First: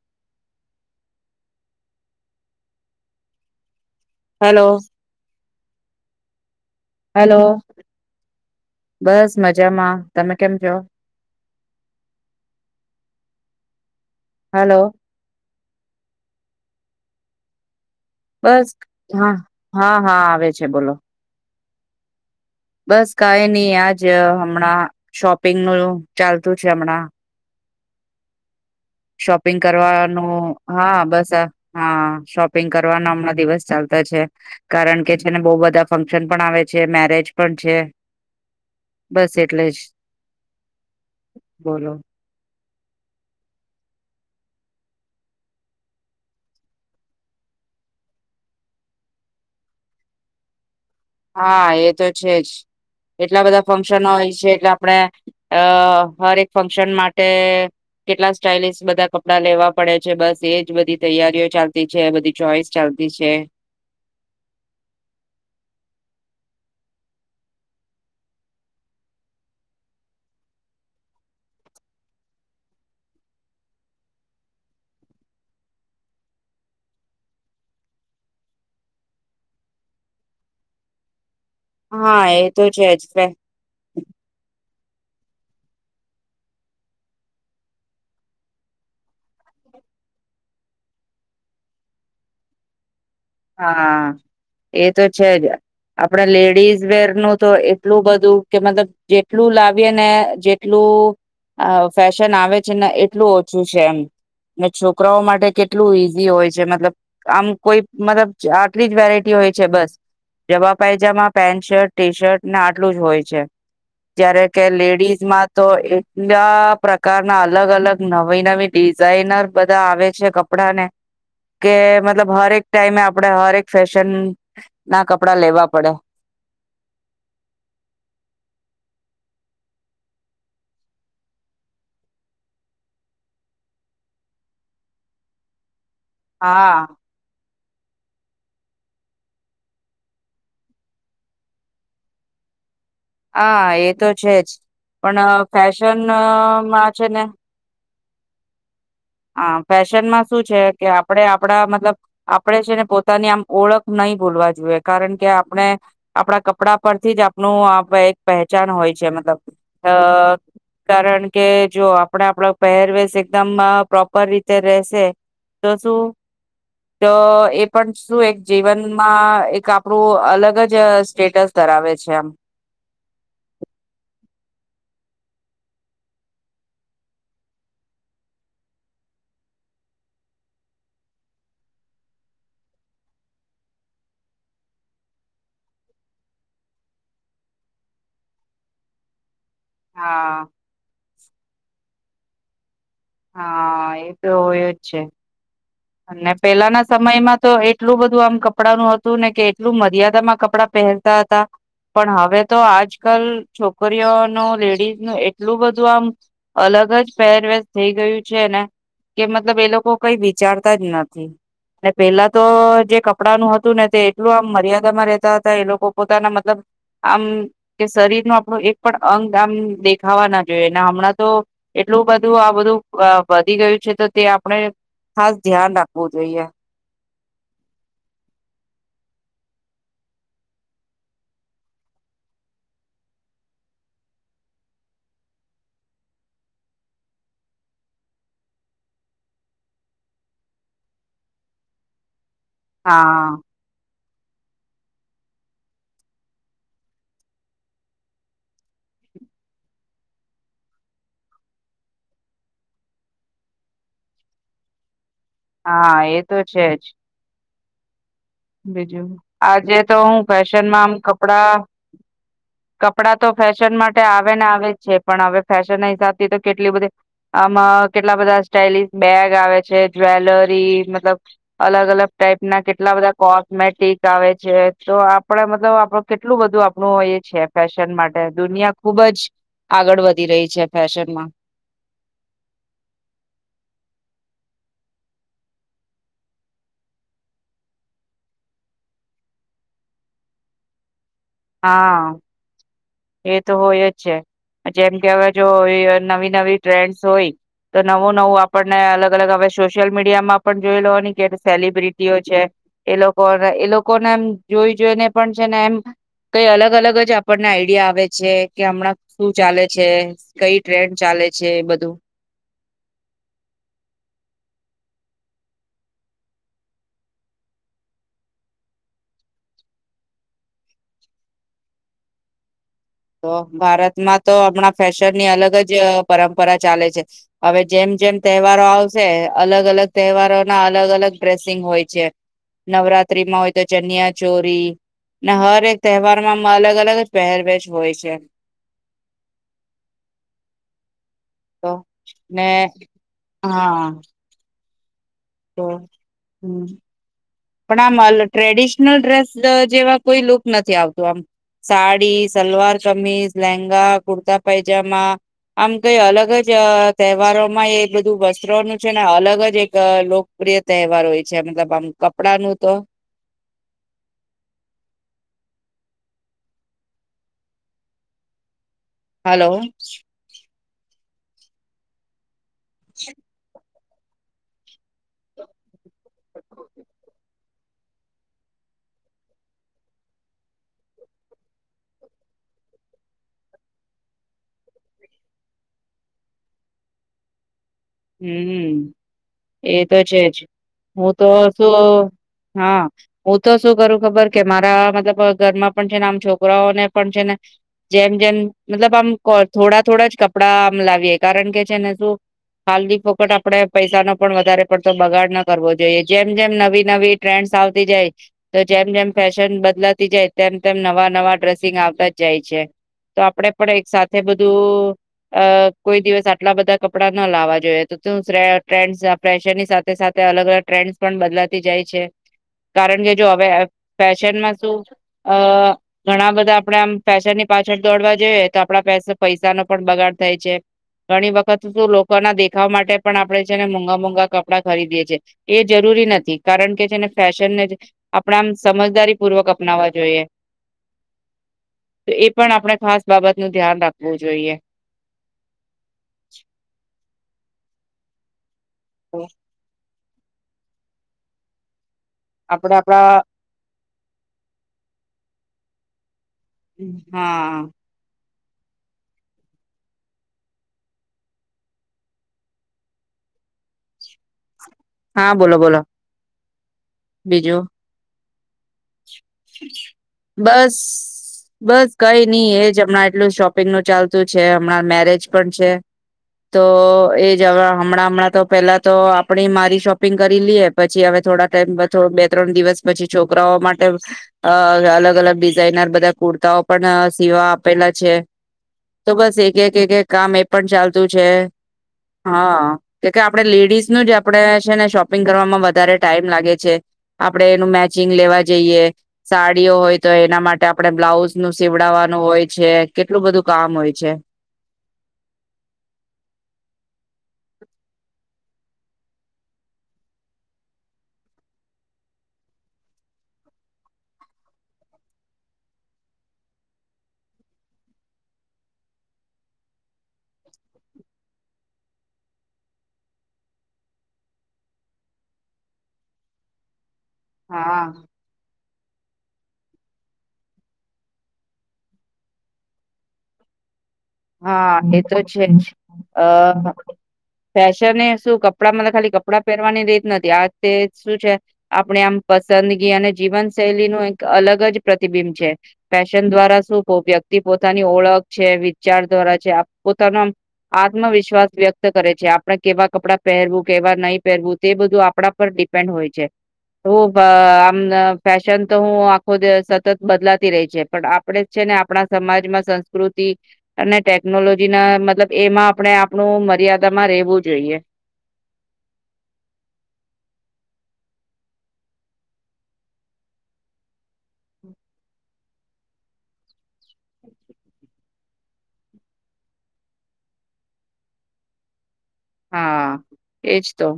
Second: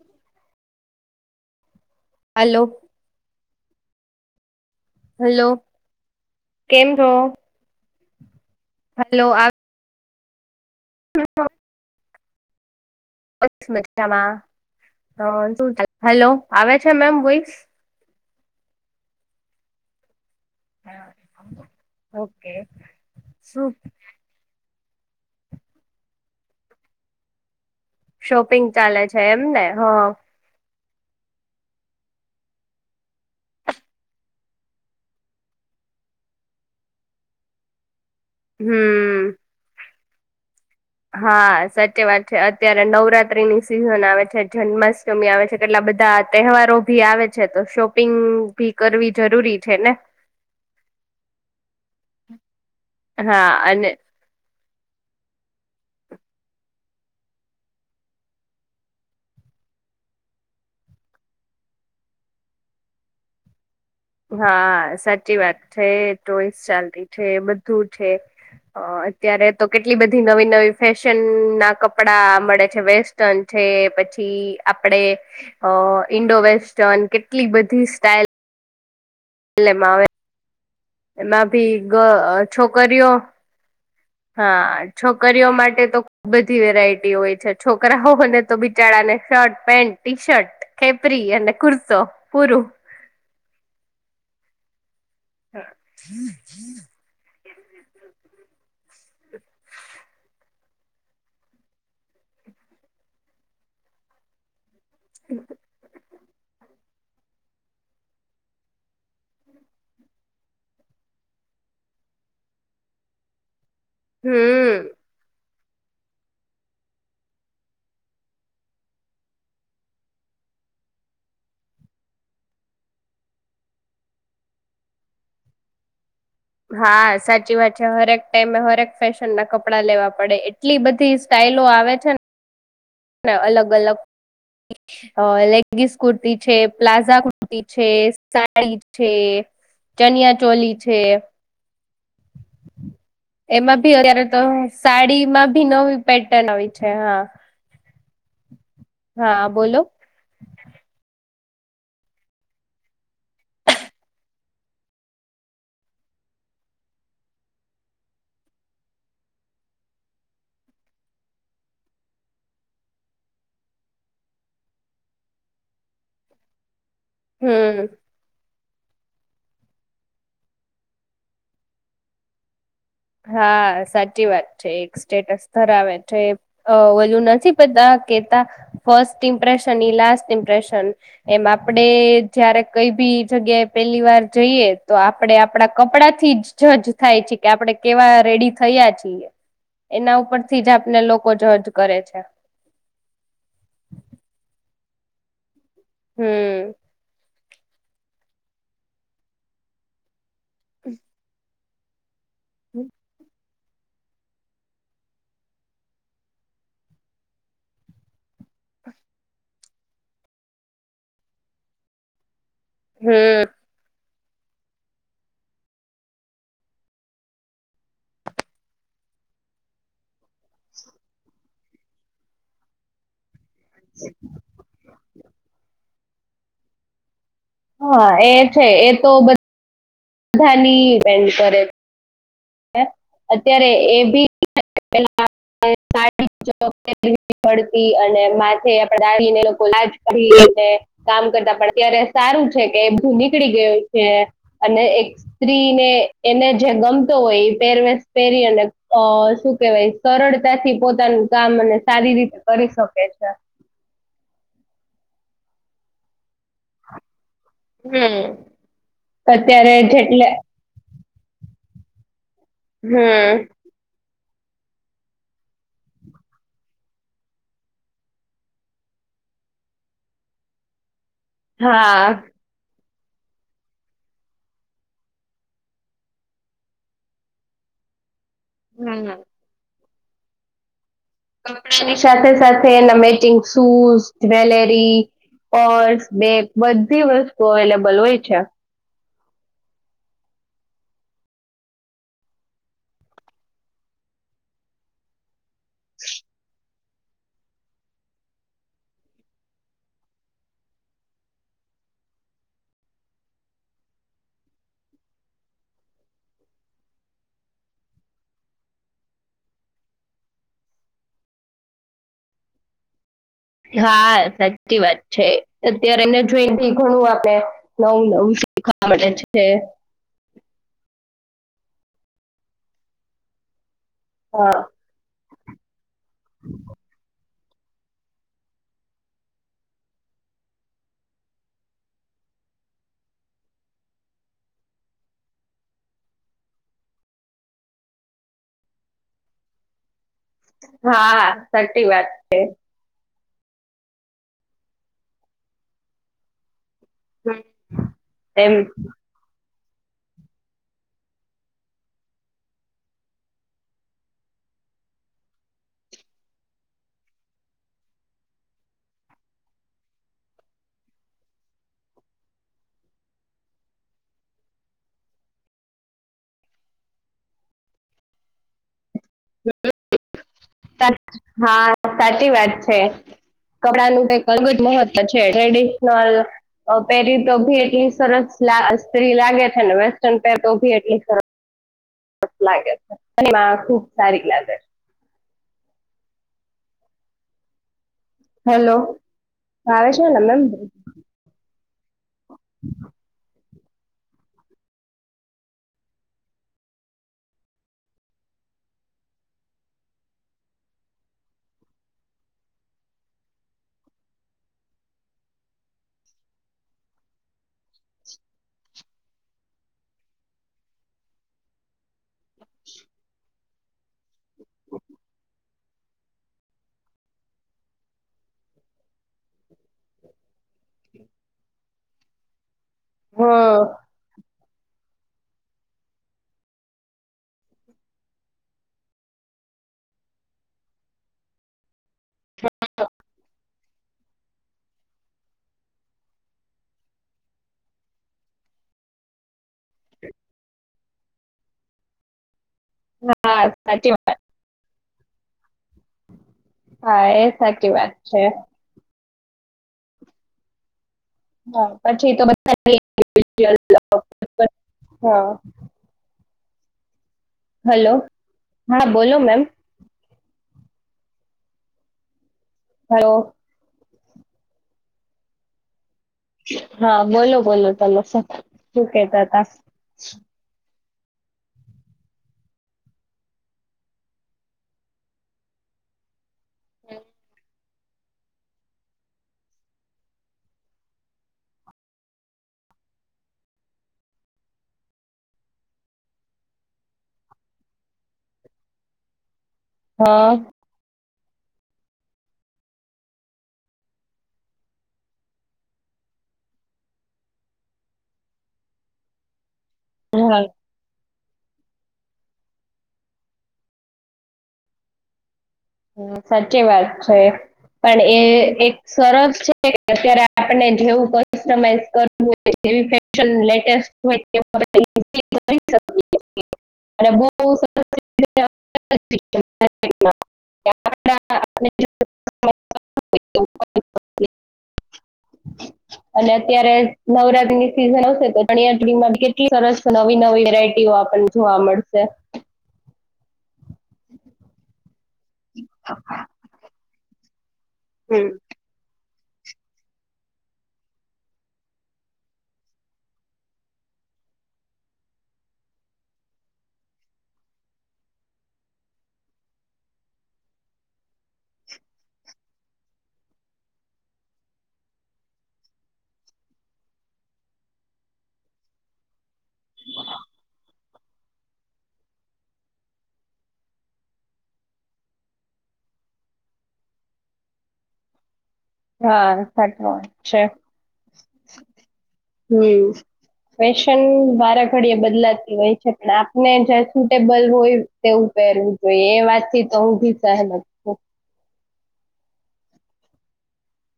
હ hello hello hello કેમ છો હેલો બસ મજામાં તમે કેમ છો હ [inaudible] માં હલો હ હેલો આવે છે મેમ વોઈસ બસ હા હા હા આવે છે બોલો હા ઓકે બસ કઈ નહી શું આજ હમણાં શોપિંગ નું ચાલતું છે હમણાં શોપિંગ ચાલે છે શોપિંગ એમને હ કરવાનું હા બસ હા શોપિંગ કરવાના હમણાં દિવસ ચાલતા છે કારણ કે છેને બહ બધા ફંક્શન પણ આવે છે મેરેજ પણ છે બસ હમ એટલે જ હા બોલો સાચી વાત છે અત અત્યારે નવરાત્રીની સિઝન આવે છે જન્માષ્ટમી આવે છે કેટલા બધા તહેવારો ભી આવે છે તો શોપિંગ ભી કરવી જરૂરી છે ને હા એ તો છેજ એટલા હા બધા અને ફંક્શનો હોય છે એટલે આપડે અ હરક ફંક્શન માટે કેટલા સ્ટઇલસ બધા કપડા લેવા પડે છે બસ એજ બધી તૈયારીઓ ચાલતી છે બધી ચોઈસ ચાલતી છે હા સાચી વાત છે ચોઈસ ચાલ ર છે બધું છે અત્યારે તો કેટલી બધી નવી નવી ફેશન ના કપડાં મળે છે વેસ્ટર્ન છે પછી આપડે ઈન્ડો વેસ્ટર્ન કેટલી બધી સ્ટઇલ એલે મા આવે એ હા એ તો છે છોકરીઓ જ. હા છોકરીઓ માટે તો ખ બધી વેરાયટી હોય છ. છોકરાઓને તો બિચારને શર્ટ પેન્ટ ટી શર્ટ ખેપરી અને કુર્તો પૂરું. હા એ તો છે. જ આપણે લેડીઝ વેર ન તો એટલું બધું કે મતલબ જેટલું લાવીએ ને જેટલું ફેશન આવે છે. ને એટલું ઓછું છે. એમ અને છોકરાઓ માટે કેટલું ઈ હોય છે. મતલબ આમ કોઈ મતલબ આટલી જ વેરાયટી હોય છે. બસ જવા pyjama pant shirt T shirt ને આટલું જ હોય છે. જયારે કે હમ લેડીઝ માં તો એટલા પ્રકારના અલગ અલગ નવી નવી ડિઝાઇનર બધા આવે છે. કપડાને કે મતલબ હરેક ટાઈમે આપડે હરેક ફેશન ના કપડા લેવા પડે. હા, સાચી વાત છે. હરેક ટાઈમે હરેક ફેશન ના કપડાં લેવા પડે એટલી બધી સ્ટાઈલો આવે છે. ને અલગ અલગ લ લગીસ કુર્તી છે. હા પ્લાઝા છે. સાડી છે, ચનિયા ચોલી છે. હા એમાં એ ભી અત્યારે છે તો જ પણ સાડીમાં ભી નવી પેટર્ન આવી છે. ફેશનમાં હા, હ હા બોલો ફેશનમાં શું છે, કે આપડે કડા મતલબ આપણેે છે. ને પોતાની આમ ઓળખ નહી ભૂલવા જોઈએ કારણ કે, આપણે આપણા કપડા પરથી જ આપણું એક પહેચાન હોય છે. મતલબ અ કારણ કે, જો આપણે આપડ પહેરવેશ એકદમ પ્રોપર રીતે રહેશે તો શું તો એ હમ પણ શું એક જીવનમાં એક આપણું અલગ જ સ્ટેટસ ધરાવે છે. આમ, હા સાચી વાત છે. એક સ્ટેટસ ધરાવે છે. ઓલું નથી પતા કેતા ફસ્ટ ઇમ્પ્રેશન લાસ્ટ ઇમ્પ્રેશન એમ આપડે જયારે કઈ બી જગ્યાએ પેલી વાર જઈએ, તો આપડે આપડા કપડા થી જ જજ થાય છે. કે આપડ કેવા રેડી થયા છીએ. એના હા ઉપરથી જ આપને લોકો જજ કરે છે. ચા- [inaudible] હા એ તો હોય જ છે. અને હમ પેલાના સમયમાં તો એટલું બધું આમ કપડા નું હતું, ને કે એટલું મર્યાદામાં ક કપડા પહેનરતા હતા. પણ હા હવે તો આજ કલ છોક છોકરીઓ ન લેડીઝ ન એટલું બધું આમ, અલગ જ પહેરવેશ થઈ ગયું છે. ને કે મતલબ એ લોકો કઈ વિચારતા જ નથી પેલા તો જે કપડા હમ નું હતું. ને તે ટલું આમ, મર્યાદામાં રહેતા હતા. એ લોકો પોતાના મતલબ આમ કે શરીર ન આપણું એક પણ અંગ આમ દેખાવા ના જોઈએ. હમણાં તો, એટલું બધું આ બધું વધી ગયું છે. તો તે આપણે હા ધ્યાન આપ ખવું જઈએ. હા એ છે એ તો બધ ધાની વેન્ડ કરે. અત્યારે એ ભી [unintelligible] માથે દા [unintelligible] કરી કામ કરતા ત્યારે સારું છે કે એ બધું હા નીકળી ગયું. અને એક સ્ત્રીને એને જે ગમ હોય પહેરવેશ પહેરી અને અ શું કેવાય સરળતા થી પોતાનું કામ અને સારી રીતે કરી શકે છે. હા એ. તો છે જ. હમ બીજું અત્યારે આજે તો હું જેટલે ફેશન માં આમ ક પડા. કપડા તો હમ ફેશન મા ટે આવે ને આવે જ છે પણ હવે ફેશન ના હિસાબથી તો કેટલી બધી આમ કેટલા બધા સ્ટાઇલશ બેગ આવે છે જ્વેલરી મતલબ અલગ અલગ હા ટાઈપ ના કે ટલા બધા. કોસ્મેટિક આવે છે તો આપડે મતલબ આપડ કેટલું બધું આપણું એ છે ફેશન મા ટે દુનિયા ખુબ જ આગળ વધી રહી છે. ફેશનમાં. કપડા ની સાથે સાથે એના મેચિંગ શૂઝ જ્વેલેરી પોર્સ બે બધી વસ્તુ અવેલેબલ હોય છે. હા એ તો હોય જ છે જેમ કે હવે જો નવી નવી ટ્રેન્ડસ હોય તો નવું નવું આપણને અલગ અલગ હવે સોશિયલ મીડિયામાં પણ જોઈ લવાની કે સેલિબ્રિટીઓ છે એ લોકોને એ લોકોને એમ જોઈ જોઈને પણ છે ને એમ કઈ અલગ અલગ જ આપણને આઈડિયા આવે છે કે હમણાં શું ચાલે છે કઈ ટ્રેન્ડ ચાલે છે એ બધું હા સાચી વાત છે અત્યારેને જોઈ ઘણું આપડ નવું નવું શીખવા મળે છે. તો ભારત માં તો હા હમણાં ફેશન ની અલગ ગ જ પરંપરા ચાલે છે હવે જેમ જેમ તહેવારો આવશે અલગ અલગ તહેવારો ના અલગ અલગ ડ્રેસિંગ હોય છે નવરાત્રીમાં હોય તો ચનિયા ચોરી ને હરેક તહેવાર માં અલગ અલગ જ પહેર હોય છે. હા તો સાચી વાત છે. ને હા. તો હમ. હમ, પણ આમલ એમ ટ્રેડિશનલ ડ્રેસ લ જેવા કોઈ લુક નથી આવતું આમ સાડી સલવાર કમીઝ લેંગા કુર્તા પૈજામા આમ કઈ અલગ જ તહેવારો માં એ બધું વસ્ત્રોનું છે ને અલગ જ એક લુક પ્રિય તહેવાર હોય છે મતલબ આમ કપડાનું તો. હલો. હા સાચી વાત છે. છે. કપડાનું કઈક અલગ જ મહત્વ છે ટ્રેડિ ના પેરી તો ભી એટલી સરસ સ્ત્રી લાગે છે ને વેસ્ટર્ન પેરેતો ભી એટલી સરસ લાગે છે અને [inaudible] ખુબ સારી લાગે છે હેલો હમ એ આવે તો છે ને મેમ જ હું તો શું હા હું તો શું કરું ખબર કે મારા મતલબ ઘરમાં પણ છે ને આમ છોકરાઓને પણ છે ને જેમ જેમ મતલબ આમ થોડા થોડા જ કપડાં આમ લાવીએ કારણ કે છે ને શું ખાલી ફોકત આપણે પૈસાનો પણ વધારે પડતો બગાડ ન કરવો જોઈએ જેમ જેમ નવી નવી ટ્રેન્ડસ આવતી [inaudible] જાય છે તો જેમ જેમ ફેશન બદલાતી જાય તેમ તેમ નવા નવા ડ્રેસિંગ જાય છે તો આપડે આપડે એક સાથે બધું અ કોઈ દિવસ આટલા બધા કપડા ન લાવવા જોઈએ તો [unintelligible] ટ્રેન્ડસ પ્રેશરની સાથે સાથે અલગ અલગ ટ્રેન્ડસ પણ બદલાતી જાય છે. કારણ કે જો હવે હા ફેશન માં શું અ ઘણા બધા આપડે આમ ફેશનની પાછળ દોડવા જઈએ તો આપડા પૈસ પૈસાનો પણ બગાડ થાય છે ઘણી વખત શું લોકો કરના દેખાવ માટે પણ આપણે છેને મોૂઘા મોઘા કપડા ખરીદીએ છેએ એ જરૂરી નથી કારણ કે જેને ફેશનને આપણા આમ સમજદારી પૂર્વક અપનાવા જોઈએ તો એ પણ આપણે ખાસ હા બાબતનું ધ્યાન સાચી વાત રાખવું જોઈએ હા એ સાચી વાત છે હ [inaudible] પછી તો આપણે આપણા [inaudible] [inaudible] હા હમ હલો હા બોલો મેમ હલો હા બોલો બોલો હા બોલો બીજું બોલો [inaudible] [inaudible] બસ બસ કઈ નહી એજ હમણાં એટલું શોપિંગ નું ચાલતું છે હમણાં મેરેજ પણ છે તો એજ અવે હમણાં હમણાં તો પેલા તો આપણી મારી શોપિંગ કરી લઈએ પછી હવે થોડા ટાઈમ [unintelligible] બે ત્રણ દિવસ પછી છોકરાઓ માટે અ અલગ અલગ ડિઝાઇનર બધા કુર્તાઓ પણ સિવવા આપેલા છે તો બસ એક [unintelligible] હા કામ એ પણ ચાલ [unintelligible] હા કે કે આપણે લેડીઝ ન જ આપણેે છે ને શોપિંગ કરવામાં વધારે ટાઈમ લાગે છે આપડે એનું મેચિંગ લેવા જઈએ સાડ ડિઓ હોય તો એના હા માટે આપણે બ્લાઉઝ નુ સીવડવાનુ હોય છે, કેટલું બધું કામ હોય છે, સાચી વાત છે, પણ એ એક સરસ છે, કે અત્યારે આપણને જેવું કસ્ટમાઇઝિસ કરવું હોય, તેવી ફેશનનું લેટેસ્ટ હોય, તેવું કરી શકીએ છે, [unintelligible] [inaudible] અને અત્યારે. નવરાત્રિની હા સિઝન આવશે, તો ચણિયા. કેટલી સરસ, નવી, નવી વેરાયટીઓ આપને, જોવા મળશે હા, એ તો, છેજ આ. ફેશનને, હમ શું કપડાં મ ખાલી. કપડા પહેરવાની રીત નથી, આ તે શું છે, આપણે આમ પસંદગી અને જીવન શૈલીનુ એક અલગ જ પ્રતિબિંબ છે, ફેશન દ્વારા શું વ્યક્તિ પોતાની ઓળખ છે. વિચાર દ્વારા છે, પોતાનો આત્મવિશ્વાસ વ્યક્ત કરે છે, આપણે કેવા કપડા પહેરવું કેવા નહીં, પહેરવું તે બધું આપણા પર ડિપેન્ડ હોય છે, તો આમ ફેશન તો હું આખો સતત બદલાતી રહી છે, પણ આપણેે છેને આપણા સમાજમાં સંસ્કૃતિ અને ટેકનોલોજીના મતલબ, એમાં આપણે આપણું મર્યાદામાં, રહેેવું જોઈએ. હા, સાચ વાત છે. હમ, ફેશન વારે ઘડી બદલાતી હોય છે, પણ આપને જં સુટેબલ હોય, તેવું પહેરવું જોઈએ એ વાતથી, તો હ ભી સહમત છું. હા, એજ તો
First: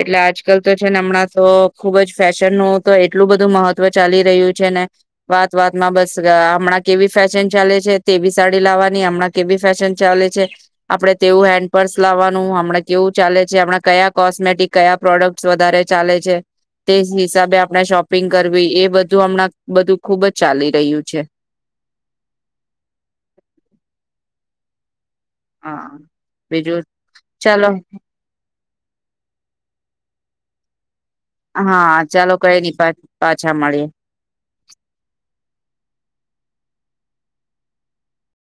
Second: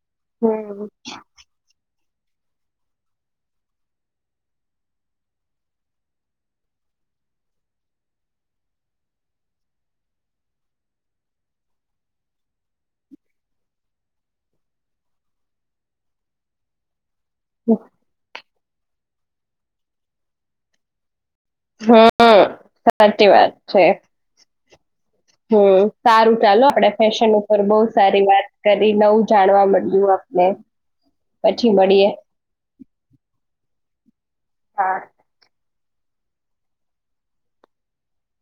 એટલે આજકાલ તો હમ છેને, હમણાં તો ખુબજ ફેશનનુંું તો એટલું બધું મહત્વ ચાલી રહ્યું છેને, વાત વાતમાં બસ હમણાં કેવી ફેશન ચાલે છે, તેવી સાડી લાવવાની હમણાં કેવી ફેશન ચાલે છે, આપડે તેવું હેન્ડ પર્સ લાવવાનું કેવું ચાલે છે, આપણા કયા કોસ્મેટિક કયા પ્રોડક્ટ વધારે ચાલે છે, તે હિસાબે, આપણા શોપિંગ કરવ. એ બધું હમણાં, બધું ખુબજ ચાલી રહ્યું છે. હા, સાચી વાત છે. હમ, હા સારું ચાલો બીજું આપડે ફેશન, ઉપર ચાલો બહુ સારી વાત. કરી, નવું જાણવા મળ્યું આપને પછી હા, મળીએ ચાલો કઈ નઈ, પાછા મળી- હા.